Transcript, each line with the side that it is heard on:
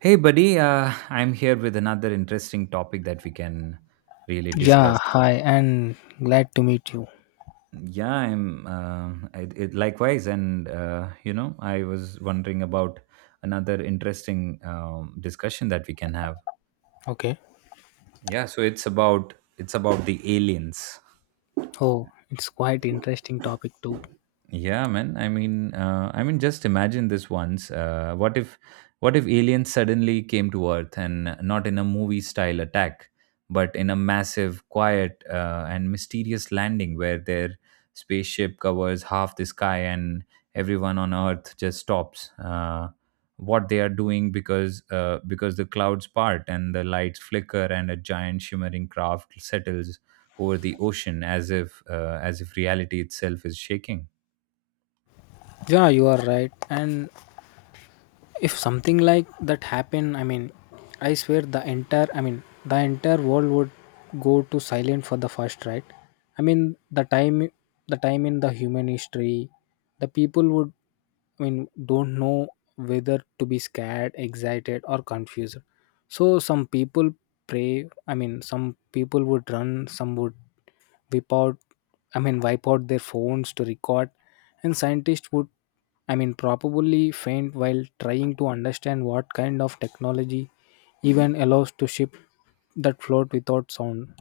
right: Hey, buddy, I'm here with another interesting topic that we can really
left: Yeah,
right: discuss.
left: hi, and glad to meet you.
right: Likewise, and I was wondering about another interesting discussion that we can have.
left: Okay.
right: Yeah, so it's about the aliens.
left: Oh, it's quite interesting topic too.
right: Yeah, man. Just imagine this once. What if aliens suddenly came to Earth and not in a movie-style attack, but in a massive, quiet, and mysterious landing where their spaceship covers half the sky and everyone on Earth just stops what they are doing because the clouds part and the lights flicker and a giant shimmering craft settles over the ocean as if reality itself is shaking.
left: Yeah, you are right. And if something like that happen, I mean, I swear the entire, I mean, the entire world would go to silent for the first, right? I mean, the time in the human history, the people would, I mean, don't know whether to be scared, excited, or confused. So some people pray. I mean, some people would run, some would wipe out I mean wipe out their phones to record, and scientists would, I mean, probably faint while trying to understand what kind of technology even allows to ship that float without sound.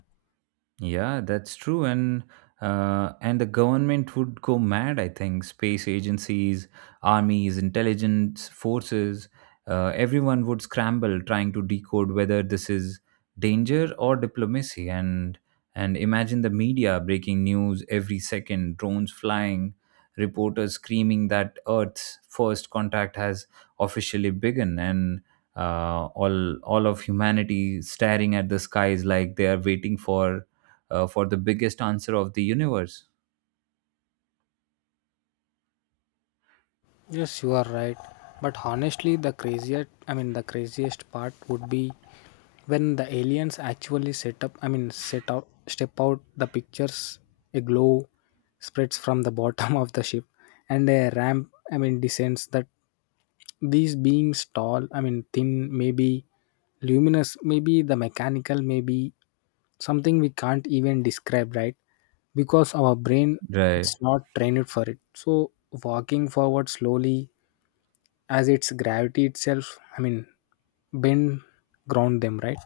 right: Yeah, that's true, and the government would go mad. I think space agencies, armies, intelligence forces, everyone would scramble trying to decode whether this is danger or diplomacy. And imagine the media breaking news every second, drones flying, reporters screaming that Earth's first contact has officially begun, and all of humanity staring at the skies like they are waiting for the biggest answer of the universe.
left: Yes, you are right, but honestly the craziest I mean the craziest part would be when the aliens actually set up I mean set out, step out the pictures. A glow spreads from the bottom of the ship, and a ramp, I mean, descends that. These beings tall, I mean thin, maybe luminous, maybe the mechanical, maybe something we can't even describe, right? Because our brain,
right: Right.
left: it's not trained for it. So walking forward slowly as its gravity itself, I mean, bend ground them, right?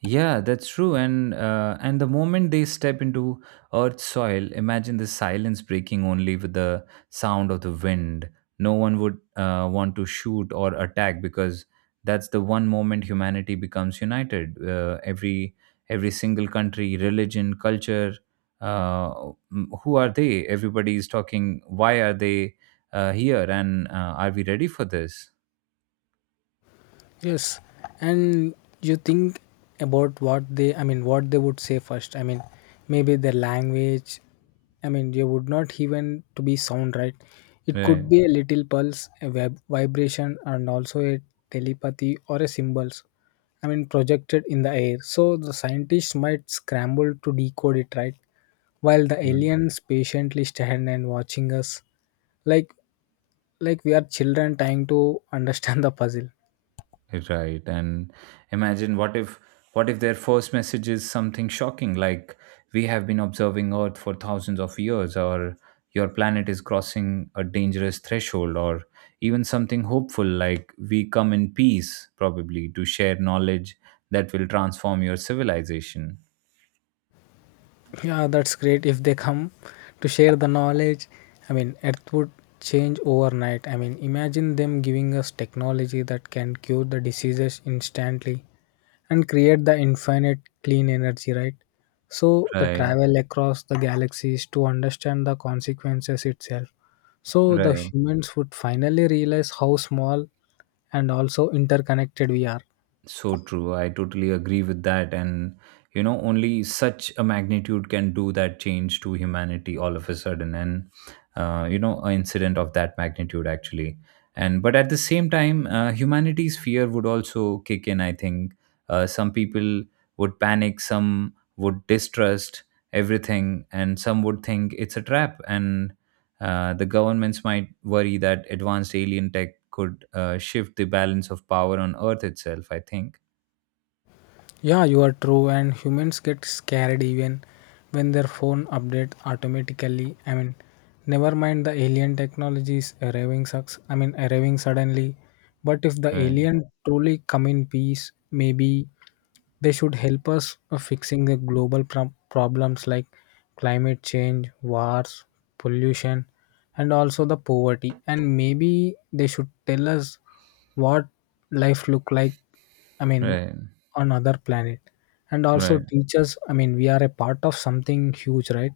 right: Yeah, that's true. And the moment they step into Earth's soil, imagine the silence breaking only with the sound of the wind. No one would want to shoot or attack because that's the one moment humanity becomes united. Every single country, religion, culture, m- who are they? Everybody is talking. Why are they here? And Are we ready for this?
left: Yes, and you think about I mean, what they would say first. I mean, maybe their language. I mean, you would not even to be sound right. It
right: Right.
left: could be a little pulse, a web vibration, and also a telepathy or a symbols. I mean, projected in the air. So the scientists might scramble to decode it, right, while the aliens patiently stand and watching us, like like we are children trying to understand the puzzle.
right: Right. And imagine what if their first message is something shocking like we have been observing Earth for thousands of years, or your planet is crossing a dangerous threshold, or even something hopeful like we come in peace, probably to share knowledge that will transform your civilization.
left: Yeah, that's great if they come to share the knowledge. I mean, Earth would change overnight. I mean, imagine them giving us technology that can cure the diseases instantly and create the infinite clean energy, right? So, the
right: Right.
left: travel across the galaxies to understand the consequences itself. So, the
right: Right.
left: humans would finally realize how small and also interconnected we are.
right: So true. I totally agree with that. And, you know, only such a magnitude can do that change to humanity all of a sudden. And you know, an incident of that magnitude, actually. And, but at the same time, humanity's fear would also kick in, I think. Some people would panic, some would distrust everything, and some would think it's a trap. And the governments might worry that advanced alien tech could shift the balance of power on Earth itself, I think.
left: Yeah, you are true, and humans get scared even when their phone updates automatically. I mean, never mind the alien technologies arriving sucks. I mean, arriving suddenly. But if the
right: Right,
left: alien truly come in peace, maybe they should help us fixing the global problems like climate change, wars, pollution, and also the poverty. And maybe they should tell us what life look like. I mean,
right: right,
left: on other planet, and also
right: right.
left: teach us. I mean, we are a part of something huge, right?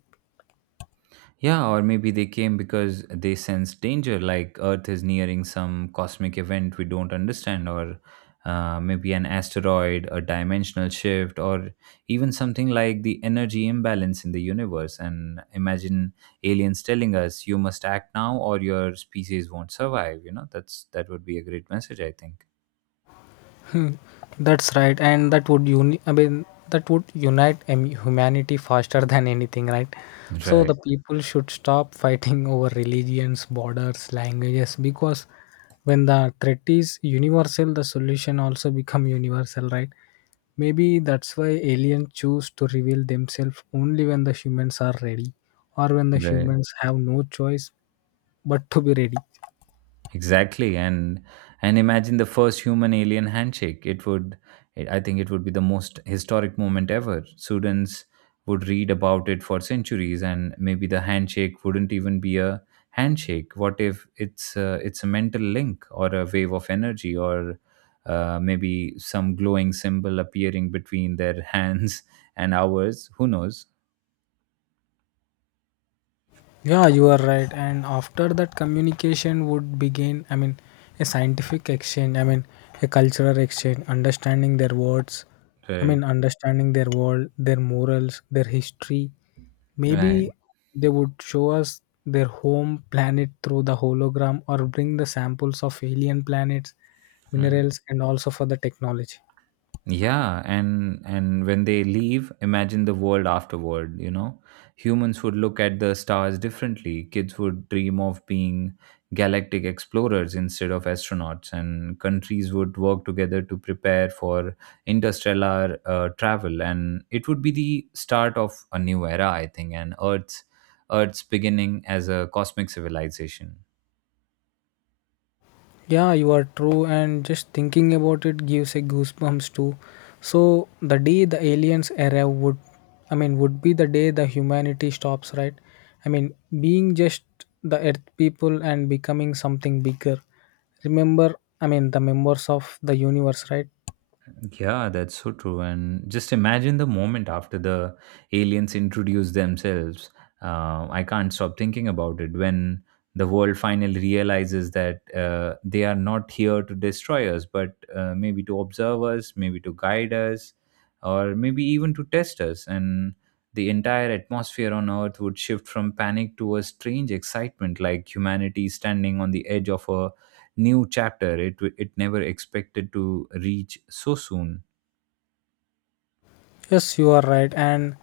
right: Yeah, or maybe they came because they sense danger, like Earth is nearing some cosmic event we don't understand, or maybe an asteroid, a dimensional shift, or even something like the energy imbalance in the universe. And imagine aliens telling us, "You must act now, or your species won't survive." You know, that would be a great message, I think.
left: Mm, that's right, and that would I mean that would unite humanity faster than anything, right? So
right: Right,
left: the people should stop fighting over religions, borders, languages, because when the threat is universal, the solution also become universal, right? Maybe that's why aliens choose to reveal themselves only when the humans are ready, or when the
right: right.
left: humans have no choice but to be ready.
right: Exactly, and imagine the first human alien handshake. It would, it, I think, it would be the most historic moment ever. Students would read about it for centuries, and maybe the handshake wouldn't even be a handshake. What if it's a mental link or a wave of energy, or maybe some glowing symbol appearing between their hands and ours? Who knows?
left: Yeah, you are right. And after that, communication would begin. I mean, a scientific exchange. I mean, a cultural exchange. Understanding their words. I mean,
right: Right.
left: understanding their world, their morals, their history. Maybe
right: Right.
left: they would show us their home planet through the hologram, or bring the samples of alien planets,
right: Right.
left: minerals, and also for the technology.
right: Yeah, and when they leave, imagine the world afterward, you know. Humans would look at the stars differently. Kids would dream of being galactic explorers instead of astronauts, and countries would work together to prepare for interstellar travel. And it would be the start of a new era, I think, and Earth's beginning as a cosmic civilization.
left: Yeah, you are true, and just thinking about it gives a goosebumps too. So the day the aliens arrive would, I mean, would be the day the humanity stops, right? I mean, being just the Earth people and becoming something bigger. Remember, I mean, the members of the universe, right?
right: Yeah, that's so true. And just imagine the moment after the aliens introduce themselves. I can't stop thinking about it when the world finally realizes that they are not here to destroy us, but maybe to observe us, maybe to guide us, or maybe even to test us. And the entire atmosphere on Earth would shift from panic to a strange excitement, like humanity standing on the edge of a new chapter it never expected to reach so soon.
left: Yes, you are right, and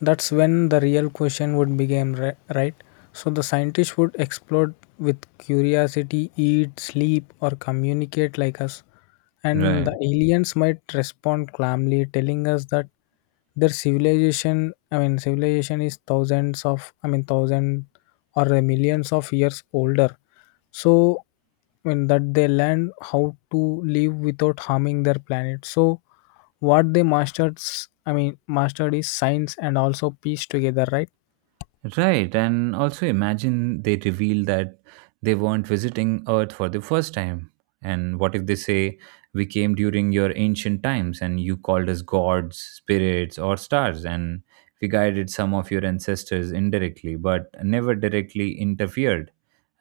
left: that's when the real question would begin, right? So the scientist would explode with curiosity, eat, sleep, or communicate like us, and
right: Right.
left: the aliens might respond calmly, telling us that their civilization, I mean, civilization is thousands of, I mean, thousand or millions of years older. So, I mean, that they learn how to live without harming their planet. So what they I mean mastered is science and also piece together, right.
right: Right, and also imagine they reveal that they weren't visiting Earth for the first time. And what if they say, we came during your ancient times and you called us gods, spirits, or stars, and we guided some of your ancestors indirectly, but never directly interfered.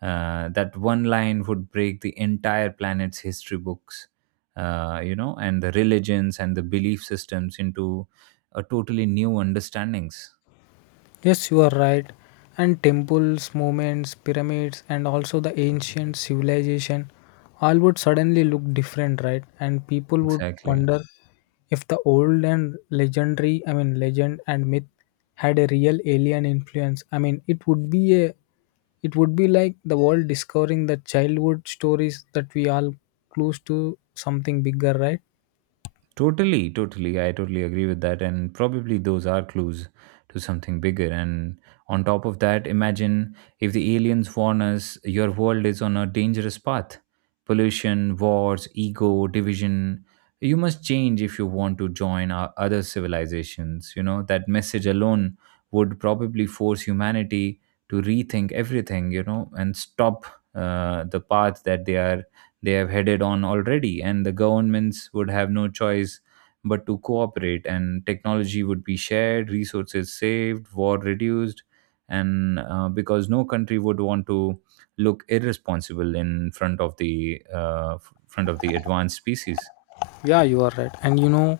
right: That one line would break the entire planet's history books, you know, and the religions and the belief systems into a totally new understandings.
left: Yes, you are right. And temples, monuments, pyramids, and also the ancient civilization all would suddenly look different, right? And people would
right: Exactly.
left: wonder if the old and legendary, I mean, legend and myth had a real alien influence. I mean, it would be a, it would be like the world discovering the childhood stories that we all close to something bigger, right?
right: Totally, totally. I totally agree with that. And probably those are clues to something bigger. And on top of that, imagine if the aliens warn us your world is on a dangerous path: pollution, wars, ego, division. You must change if you want to join our other civilizations. You know, that message alone would probably force humanity to rethink everything, you know, and stop the path that they have headed on already, and the governments would have no choice but to cooperate, and technology would be shared, resources saved, war reduced, and because no country would want to look irresponsible in front of the front of the advanced species.
left: Yeah, you are right. And you know,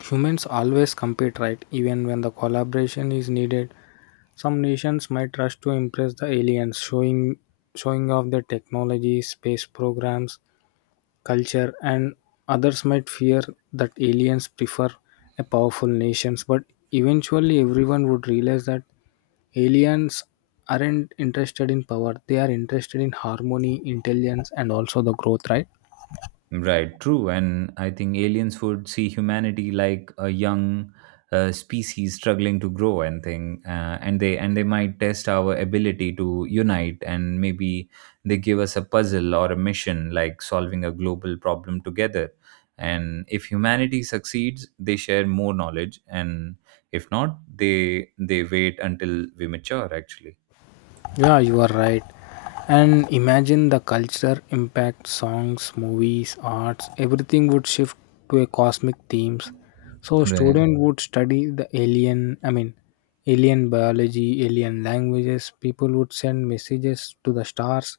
left: humans always compete, right? Even when the collaboration is needed, some nations might rush to impress the aliens, showing off their technology, space programs, culture, and others might fear that aliens prefer a powerful nations. But eventually, everyone would realize that aliens aren't interested in power; they are interested in harmony, intelligence, and also the growth, right?
right: Right, true. And I think aliens would see humanity like a young species struggling to grow and thing and they might test our ability to unite, and maybe they give us a puzzle or a mission like solving a global problem together. And if humanity succeeds, they share more knowledge, and if not, they wait until we mature actually.
left: Yeah, you are right. And imagine the culture impact songs, movies, arts, everything would shift to a cosmic themes. So
right: Right.
left: student would study the alien, I mean, alien biology, alien languages. People would send messages to the stars,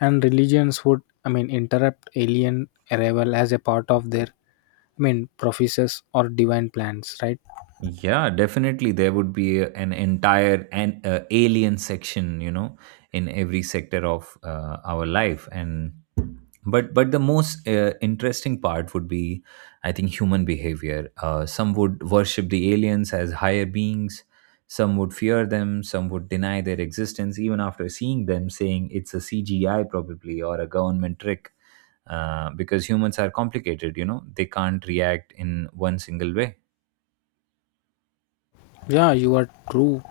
left: and religions would, I mean, interrupt alien arrival as a part of their, I mean, prophecies or divine plans, right?
right: Yeah, definitely. There would be a- an entire an alien section, you know, in every sector of our life, and but the most interesting part would be, I think, human behavior. Some would worship the aliens as higher beings. Some would fear them. Some would deny their existence even after seeing them, saying it's a CGI probably or a government trick. Because humans are complicated, you know, they can't react in one single way.
left: Yeah, you are true.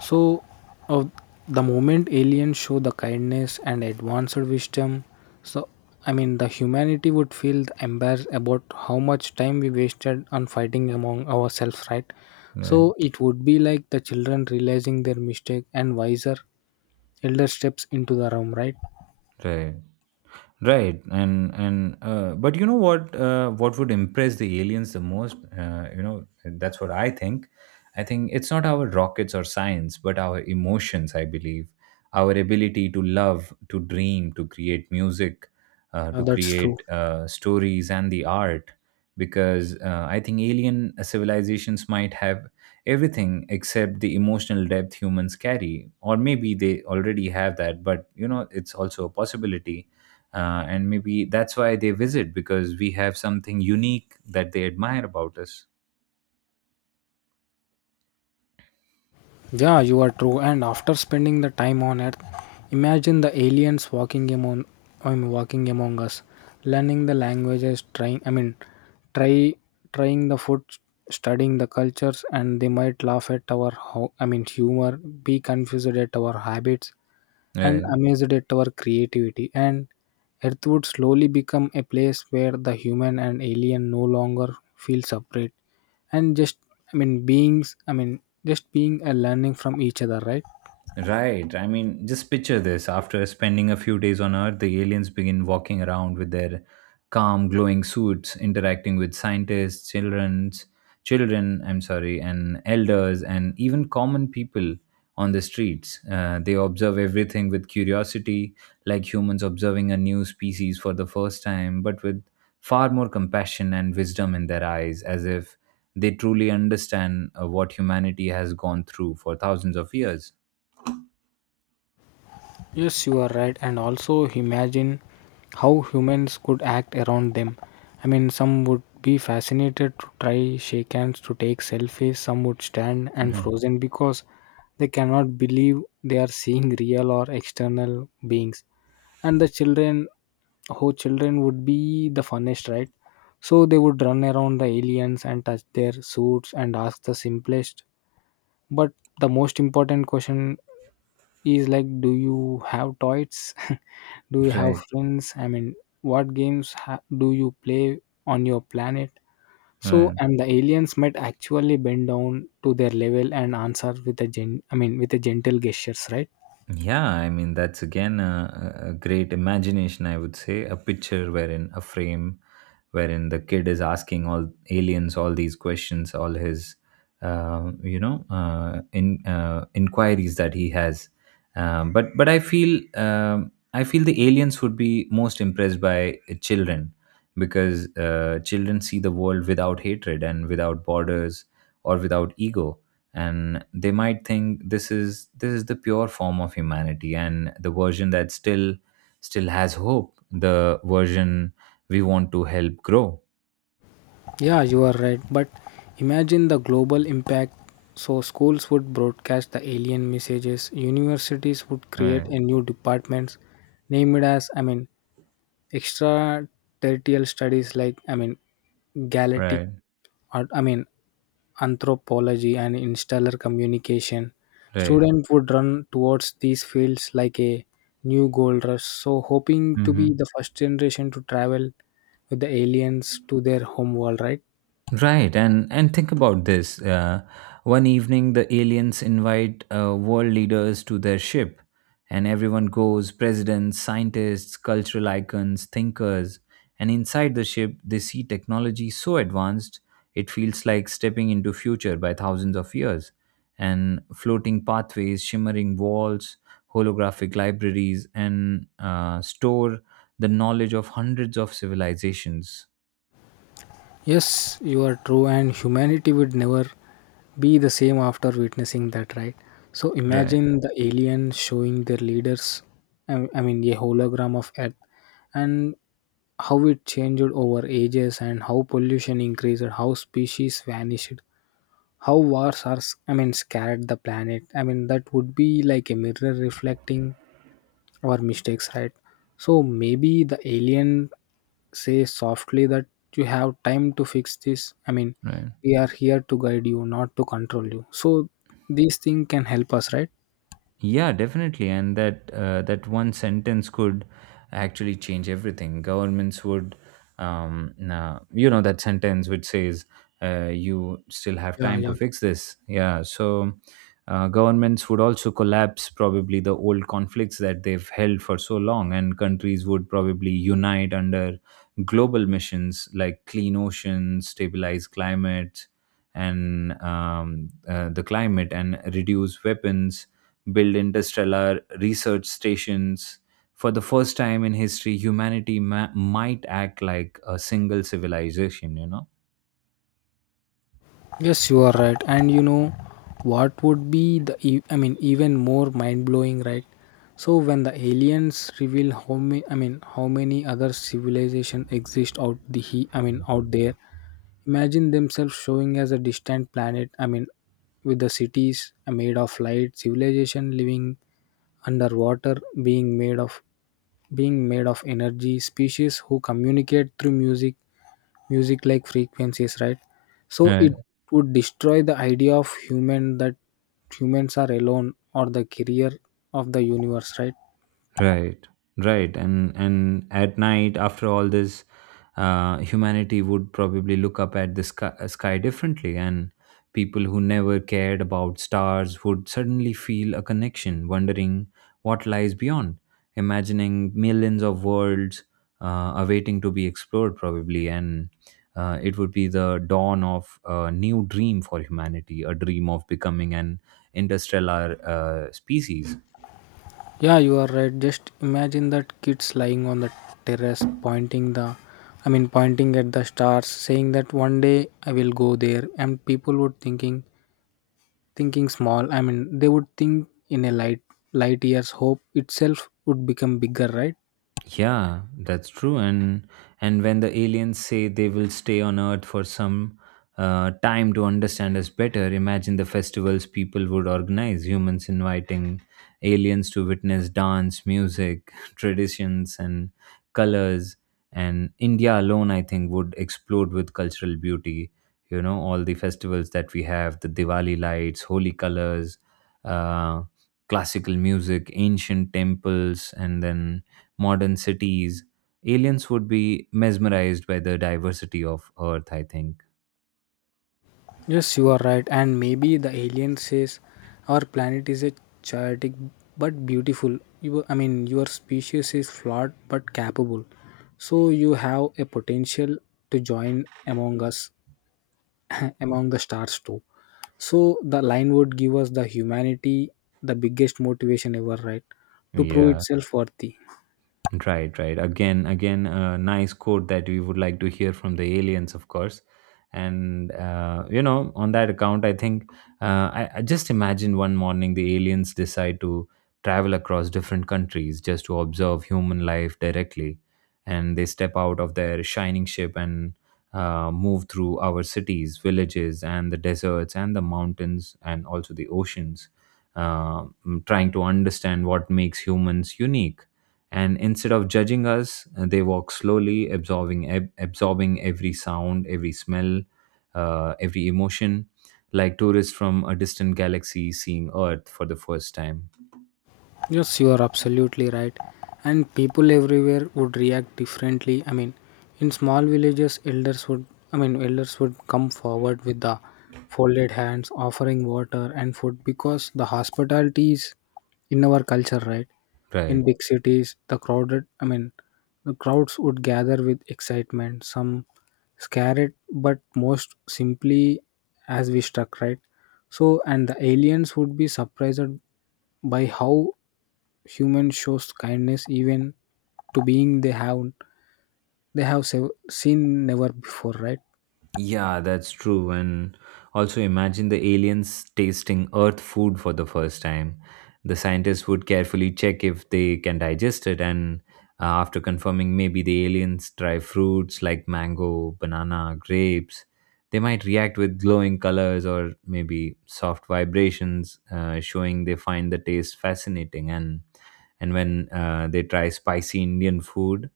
left: So, uh, the moment aliens show the kindness and advanced wisdom, so I mean, the humanity would feel embarrassed about how much time we wasted on fighting among ourselves, right?
right: Right.
left: So, it would be like the children realizing their mistake and wiser elder steps into the room, right?
right: Right. Right, and but you know what? What would impress the aliens the most? You know, that's what I think. I think it's not our rockets or science, but our emotions. I believe our ability to love, to dream, to create music, to
left: That's true.
right: create stories and the art. Because I think alien civilizations might have everything except the emotional depth humans carry, or maybe they already have that. But you know, it's also a possibility, and maybe that's why they visit, because we have something unique that they admire about us.
left: Yeah, you are true. And after spending the time on Earth, imagine the aliens walking among, I mean, walking among us, learning the languages, trying, I mean, try trying the food, studying the cultures, and they might laugh at our, I mean, humor, be confused at our habits, and
right: uh,
left: amazed at our creativity. And Earth would slowly become a place where the human and alien no longer feel separate and just, I mean, beings, I mean, just being and learning from each other, right?
right: Right. I mean, just picture this. After spending a few days on Earth, the aliens begin walking around with their calm, glowing suits, interacting with scientists, children, I'm sorry, and elders, and even common people on the streets. They observe everything with curiosity, like humans observing a new species for the first time, but with far more compassion and wisdom in their eyes, as if they truly understand what humanity has gone through for thousands of years.
left: Yes, you are right. And also imagine how humans could act around them. I mean, some would be fascinated to try shake hands, to take selfies. Some would stand and frozen because they cannot believe they are seeing real or external beings. And the children, whole children would be the funnest, right? So they would run around the aliens and touch their suits and ask the simplest but the most important question is like, do you have toys? Do you have
right: Right.
left: friends? I mean, what games do you play on your planet? So,
right: Right.
left: and the aliens might actually bend down to their level and answer with a gen I mean with a gentle gestures, right.
right: Yeah, I mean, that's again a, a great imagination, I would say. A picture wherein a frame wherein the kid is asking all aliens all these questions, all his, you know, in inquiries that he has. But I feel the aliens would be most impressed by children because children see the world without hatred and without borders or without ego, and they might think this is the pure form of humanity, and the version that still has hope, the version we want to help grow.
left: Yeah, you are right. But imagine the global impact. So, schools would broadcast the alien messages, universities would create
right: Right,
left: a new departments named as, I mean, extraterritorial studies like, I mean, galactic,
right: right,
left: or, I mean, anthropology and interstellar communication.
right: right.
left: Students would run towards these fields like a new gold rush. So, hoping to be
right: Mhm.
left: the first generation to travel with the aliens to their home world, right?
right: Right, and think about this. One evening, the aliens invite world leaders to their ship, and everyone goes: presidents, scientists, cultural icons, thinkers. And inside the ship, they see technology so advanced it feels like stepping into future by thousands of years. And floating pathways, shimmering walls, holographic libraries, and store the knowledge of hundreds of civilizations.
left: Yes, you are true, and humanity would never be the same after witnessing that, right? So
right: Right,
left: imagine the aliens showing their leaders, I mean, a hologram of Earth, and how it changed over ages, and how pollution increased, how species vanished, how wars are, I mean, scared the planet. I mean, that would be like a mirror reflecting or mistakes, right. So maybe the alien say softly that you have time to fix this. I mean,
right: right.
left: we are here to guide you, not to control you. So these things can help us, right.
right: Yeah, definitely, and that one sentence could actually change everything. Governments would, nah, you know, that sentence which says you still have
left: Yeah,
right: time
left: yeah.
right: to fix this. Yeah, so governments would also collapse probably the old conflicts that they've held for so long, and countries would probably unite under global missions like clean oceans, stabilize climate, and the climate, and reduce weapons build interstellar research stations. For the first time in history, humanity might act like a single civilization, you know?
left: Yes, you are right. And you know what would be the I mean even more mind blowing, right? So when the aliens reveal how many I mean how many other civilization exist out the he I mean out there. Imagine themselves showing as a distant planet. I mean, with the cities made of light, civilization living underwater, being made of being made of energy, species who communicate through music, like frequencies, right. So it would destroy the idea of human that humans are alone or the career of the universe, right.
right: Right, right, and at night, after all this, humanity would probably look up at the sky differently, and people who never cared about stars would suddenly feel a connection, wondering what lies beyond, imagining millions of worlds awaiting to be explored, probably, and it would be the dawn of a new dream for humanity, a dream of becoming an interstellar species.
left: Yeah, you are right. Just imagine that kids lying on the terrace pointing the, I mean, pointing at the stars saying that one day I will go there, and people would thinking small. I mean, they would think in a light years, hope itself would become bigger, right?
right: Yeah, that's true. And when the aliens say they will stay on Earth for some time to understand us better, imagine the festivals people would organize. Humans inviting aliens to witness dance, music, traditions, and colors. And India alone, I think, would explode with cultural beauty. You know, all the festivals that we have, the Diwali lights, holy colors, uh, classical music, ancient temples, and then modern cities, aliens would be mesmerized by the diversity of Earth, I think.
left: Yes, you are right. And maybe the alien says our planet is a chaotic but beautiful. You, I mean your species is flawed but capable. So you have a potential to join among us
right: Uh,
left: among the stars too. So the line would give us the humanity the biggest motivation ever, right, to prove
right: Yeah.
left: itself worthy.
right: Right, right. Again, a nice quote that we would like to hear from the aliens, of course. And you know, on that account, uh, I just imagine one morning the aliens decide to travel across different countries just to observe human life directly, and they step out of their shining ship and move through our cities, villages, and the deserts and the mountains and also the oceans, uh, trying to understand what makes humans unique, and instead of judging us, they walk slowly, absorbing absorbing every sound, every smell, every emotion, like tourists from a distant galaxy seeing earth for the first time,
left: Yes, you are absolutely right. And people everywhere would react differently. I mean, in small villages, elders would, I mean, elders would come forward with the folded hands, offering water and food because the hospitality is in our culture, right?
right: right.
left: In big cities, the crowded, I mean, the crowds would gather with excitement, some scared, but most simply as we struck, right? So, and the aliens would be surprised by how human shows kindness even to being they have seen never before, right?
right: Yeah, that's true. And also imagine the aliens tasting Earth food for the first time. The scientists would carefully check if they can digest it, and after confirming, maybe the aliens try fruits like mango, banana, grapes. They might react with glowing colors or maybe soft vibrations, showing they find the taste fascinating. And when they try spicy Indian food,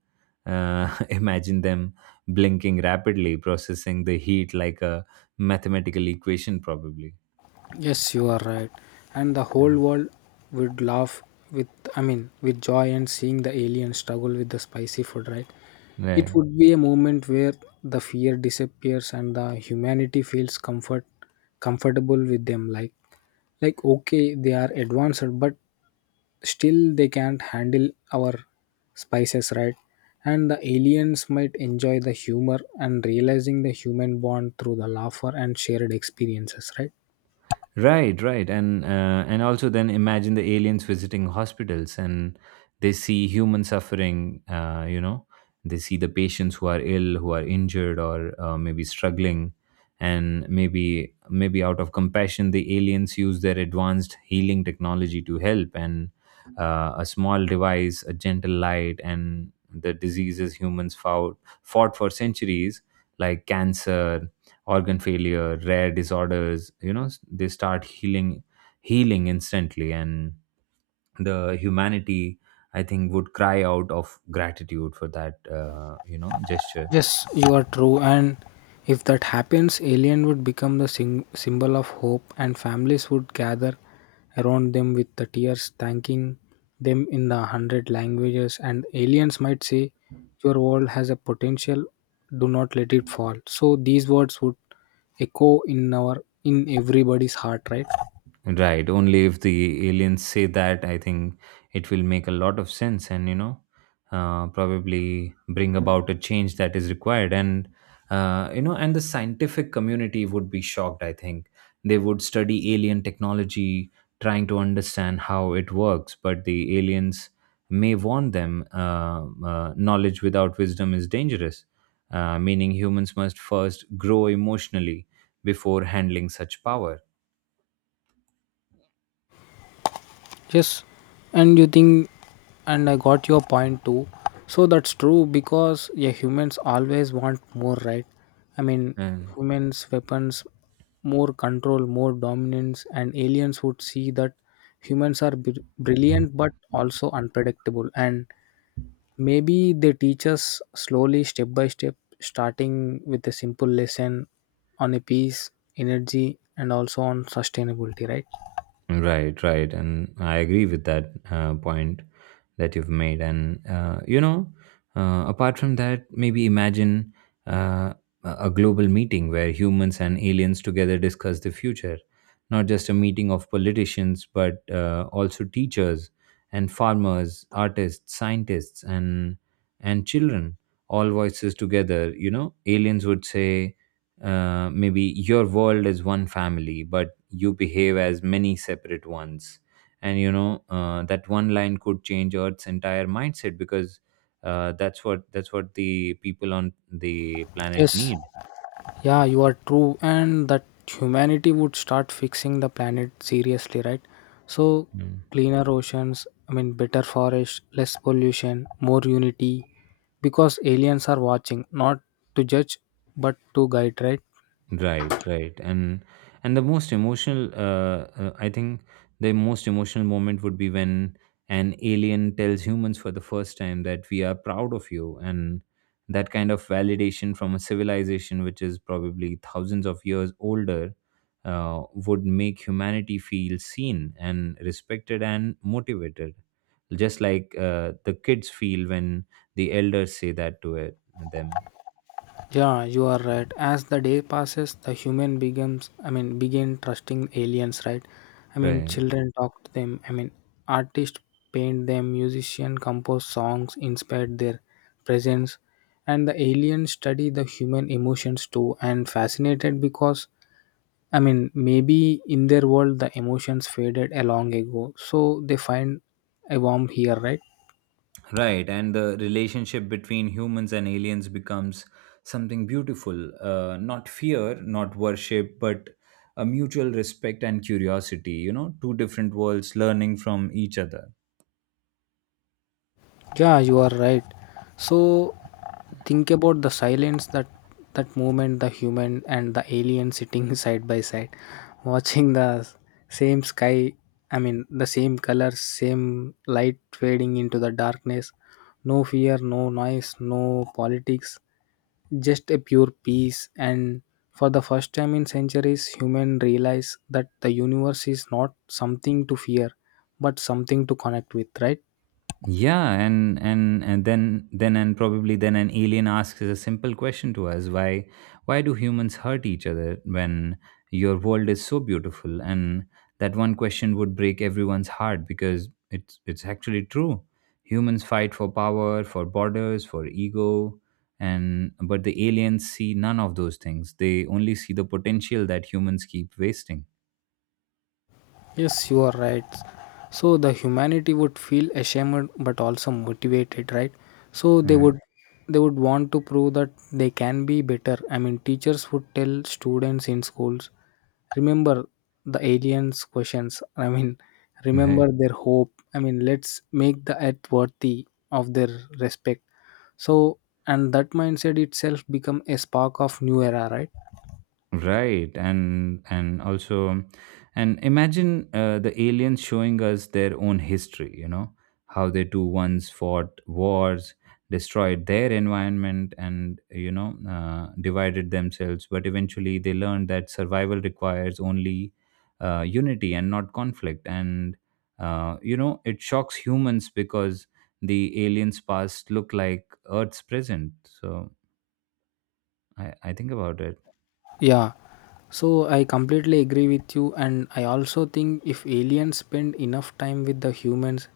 right: imagine them blinking rapidly, processing the heat like a mathematical equation, probably.
left: Yes, you are right. And the
right: Yeah.
left: whole world would laugh with, I mean, with joy and seeing the alien struggle with the spicy food, right? It
right: Right.
left: would be a moment where the fear disappears and the humanity feels comfortable with them, like okay, they are advanced but still they can't handle our spices, right? And the aliens might enjoy the humor and realizing the human bond through the laughter and shared experiences, right?
right: Right, right, and also then imagine the aliens visiting hospitals and they see human suffering. You know, they see the patients who are ill, who are injured, or maybe struggling, and maybe out of compassion, the aliens use their advanced healing technology to help. And a small device, a gentle light, and the diseases humans fought for centuries, like cancer, organ failure, rare disorders, you know, s- they start healing instantly, and the humanity, I think, would cry out of gratitude for that, you know, gesture.
left: Yes, you are true. And if that happens, alien would become the symbol of hope, and families would gather around them with the tears, thanking them in the hundred languages. And aliens might say, "Your world has a potential. Do not let it fall." So these words would echo in our, in everybody's heart, right?
right: Right. Only if the aliens say that, I think it will make a lot of sense, and, you know, probably bring about a change that is required. And, you know, and the scientific community would be shocked, I think. They would study alien technology, trying to understand how it works, but the aliens may warn them, knowledge without wisdom is dangerous, meaning humans must first grow emotionally before handling such power.
left: Yes, and you think, and I got your point too. So that's true because, yeah, humans always want more, right? I mean,
right: Uh,
left: humans weapons, more control, more dominance, and aliens would see that humans are brilliant but also unpredictable, and maybe they teach us slowly, step by step, starting with a simple lesson on a peace, energy, and also on sustainability, right?
right: Right, right. And I agree with that, point that you've made. And, you know, apart from that, maybe imagine uh, a global meeting where humans and aliens together discuss the future. Not just a meeting of politicians, but also teachers and farmers, artists, scientists, and children. All voices together. You know, aliens would say, maybe your world is one family, but you behave as many separate ones. And you know, that one line could change Earth's entire mindset, because that's what the people on the planet
left: Yes.
right: need.
left: Yeah, you are true, and that humanity would start fixing the planet seriously, right? So,
right: Mm.
left: cleaner oceans, I mean, better forest, less pollution, more unity, because aliens are watching, not to judge, but to guide, right?
right: Right, right, and the most emotional, I think the most emotional moment would be when an alien tells humans for the first time that we are proud of you, and that kind of validation from a civilization which is probably thousands of years older would make humanity feel seen and respected and motivated, just like the kids feel when the elders say that to it them.
left: Yeah, you are right. As the day passes, the human becomes, I mean, begin trusting aliens, right? I mean,
right: Right.
left: children talk to them. I mean, artists paint them, musicians compose songs inspired their presence, and the aliens study the human emotions too. And fascinated because, I mean, maybe in their world the emotions faded a long ago, so they find a warmth here, right?
right: Right, and the relationship between humans and aliens becomes something beautiful. Not fear, not worship, but a mutual respect and curiosity. You know, two different worlds learning from each other.
left: Yeah, you are right. So think about the silence that moment, the human and the alien sitting side by side, watching the same sky. I mean, the same color, same light fading into the darkness. No fear, no noise, no politics. Just a pure peace. And for the first time in centuries, human realize that the universe is not something to fear, but something to connect with. Right.
right: Yeah, and probably then an alien asks a simple question to us: why do humans hurt each other when your world is so beautiful? And that one question would break everyone's heart, because it's actually true. Humans fight for power, for borders, for ego, and but the aliens see none of those things. They only see the potential that humans keep wasting.
left: Yes, you are right. So the humanity would feel ashamed but also motivated, right? So they
right: Right.
left: would they would want to prove that they can be better. I mean, teachers would tell students in schools, remember the aliens questions. I mean,
right: Right,
left: remember their hope. I mean, let's make the earth worthy of their respect. So, and that mindset itself become a spark of new era, right?
right: Right, and also, and imagine the aliens showing us their own history. You know how they too once fought wars, destroyed their environment, and you know divided themselves. But eventually, they learned that survival requires only unity and not conflict. And you know, it shocks humans because the aliens' past look like Earth's present. So I think about it.
left: Yeah, so I completely agree with you, and I also think if aliens spend enough time with the humans,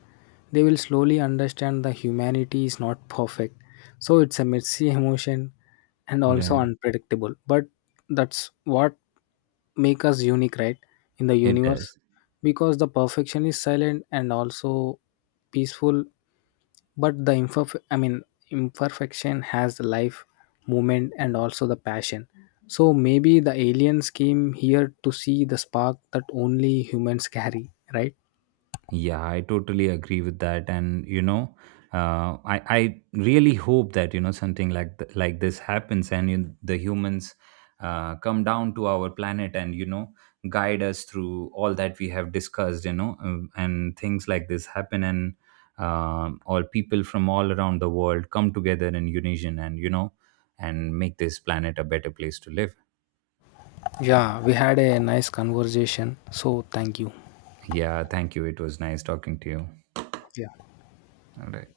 left: they will slowly understand that humanity is not perfect. So it's a messy emotion and also
right: Then
left: unpredictable, but that's what make us unique, right? In the
right: it
left: universe,
right: does.
left: because the perfection is silent and also peaceful, but the imperfection has the life, movement and also the passion, so maybe the aliens came here to see the spark that only humans carry, right?
right: Yeah, I totally agree with that, and you know, I really hope that, you know, something like like this happens, and you, the humans, come down to our planet and, you know, guide us through all that we have discussed, you know, and things like this happen, and all people from all around the world come together in unison, and, you know, and make this planet a better place to live.
left: Yeah, we had a nice conversation, so thank you.
right: Yeah, thank you. It was nice talking to you. All right.